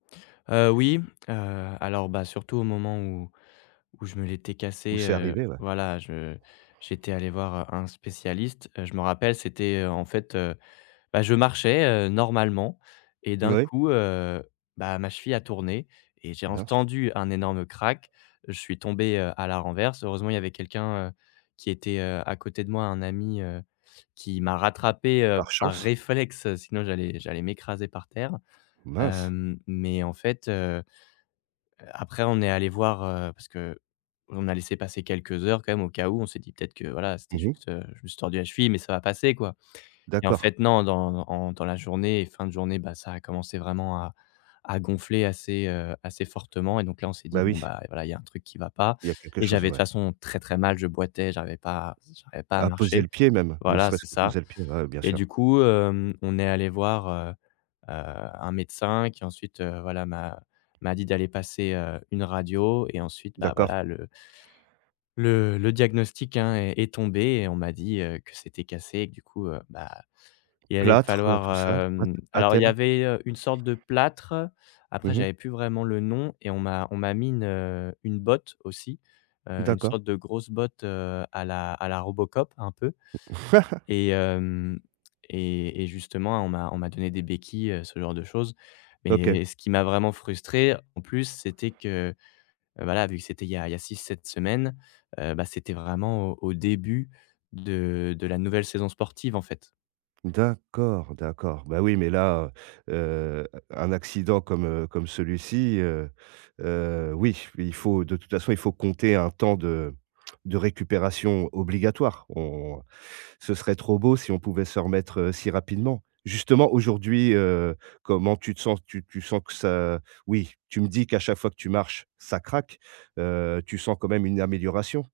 Heu, oui, heu, alors bah, surtout au moment où où je me l'étais Où cassé c'est heu, arrivé, ouais. voilà, je j'étais allé voir un spécialiste. Je me rappelle, c'était en fait, heu, bah, je marchais, heu, normalement et d'un Oui. coup, heu, bah, ma cheville a tourné et j'ai [unintelligible] entendu un énorme crack. Je suis tombé, heu, à la renverse. Heureusement, il y avait quelqu'un, heu, qui était, heu, à côté de moi, un ami, heu, qui m'a rattrapé, heu, Par par chance. réflexe, sinon j'allais j'allais m'écraser par terre. Mince! Hem, mais en fait, heu après on est allé voir heu, parce qu'on a laissé passer quelques heures quand même au cas où on s'est dit: «Peut-être que voilà» c'était Mmh mh. juste, heu, je me suis juste, heu, tordu la cheville, mais ça va passer quoi, et en D'accord. fait non, dans en dans la journée et fin de journée, bah, ça a commencé vraiment à à gonfler assez heu, assez fortement, et donc là on s'est dit Bah bon oui. ben voilà, il y a un truc qui va pas, Il y a quelque et chose, j'avais de toute ouais. façon très, très mal, je boitais, j'arrivais pas à j'arrivais pas à À poser le marcher pied même, ne voilà, c'est serait-ce que ça, poser le pied, ouais bien et du sûr. coup hem, on est allé voir, heu heu, un médecin qui ensuite, heu, voilà m'a m'a dit d'aller passer, heu, une radio et ensuite, bah, D'accord. voilà le le le diagnostic, hein est est tombé et on m'a dit, heu, que c'était cassé et que du coup, heu, bah, il allait Plâtre, heu tout ça, falloir [unintelligible] hem, alors il y attelle. avait une sorte de plâtre. Après, Mmh mh. j'avais plus vraiment le nom et on m'a on m'a mis une, heu, une botte aussi, heu, une D'accord. sorte de grosse botte, heu, à la à la Robocop un peu, et hem, et et justement, on m'a on m'a donné des béquilles, heu, ce genre de choses, OK. mais ce qui m'a vraiment frustré en plus, c'était que voilà, vu que c'était il y a il y a 6-7 semaines, heu, bah, c'était vraiment au au début de de la nouvelle saison sportive en fait. D'accord, d'accord, bah oui mais là, heu heu, un accident comme, heu, comme celui-ci, heu heu, oui il faut de toute façon il faut compter un temps de de récupération obligatoire, on ce serait trop beau si on pouvait se remettre, heu, si rapidement. Justement aujourd'hui, heu, comment tu te sens, tu tu sens que ça oui tu me dis qu'à chaque fois que tu marches ça craque, heu, tu sens quand même une amélioration?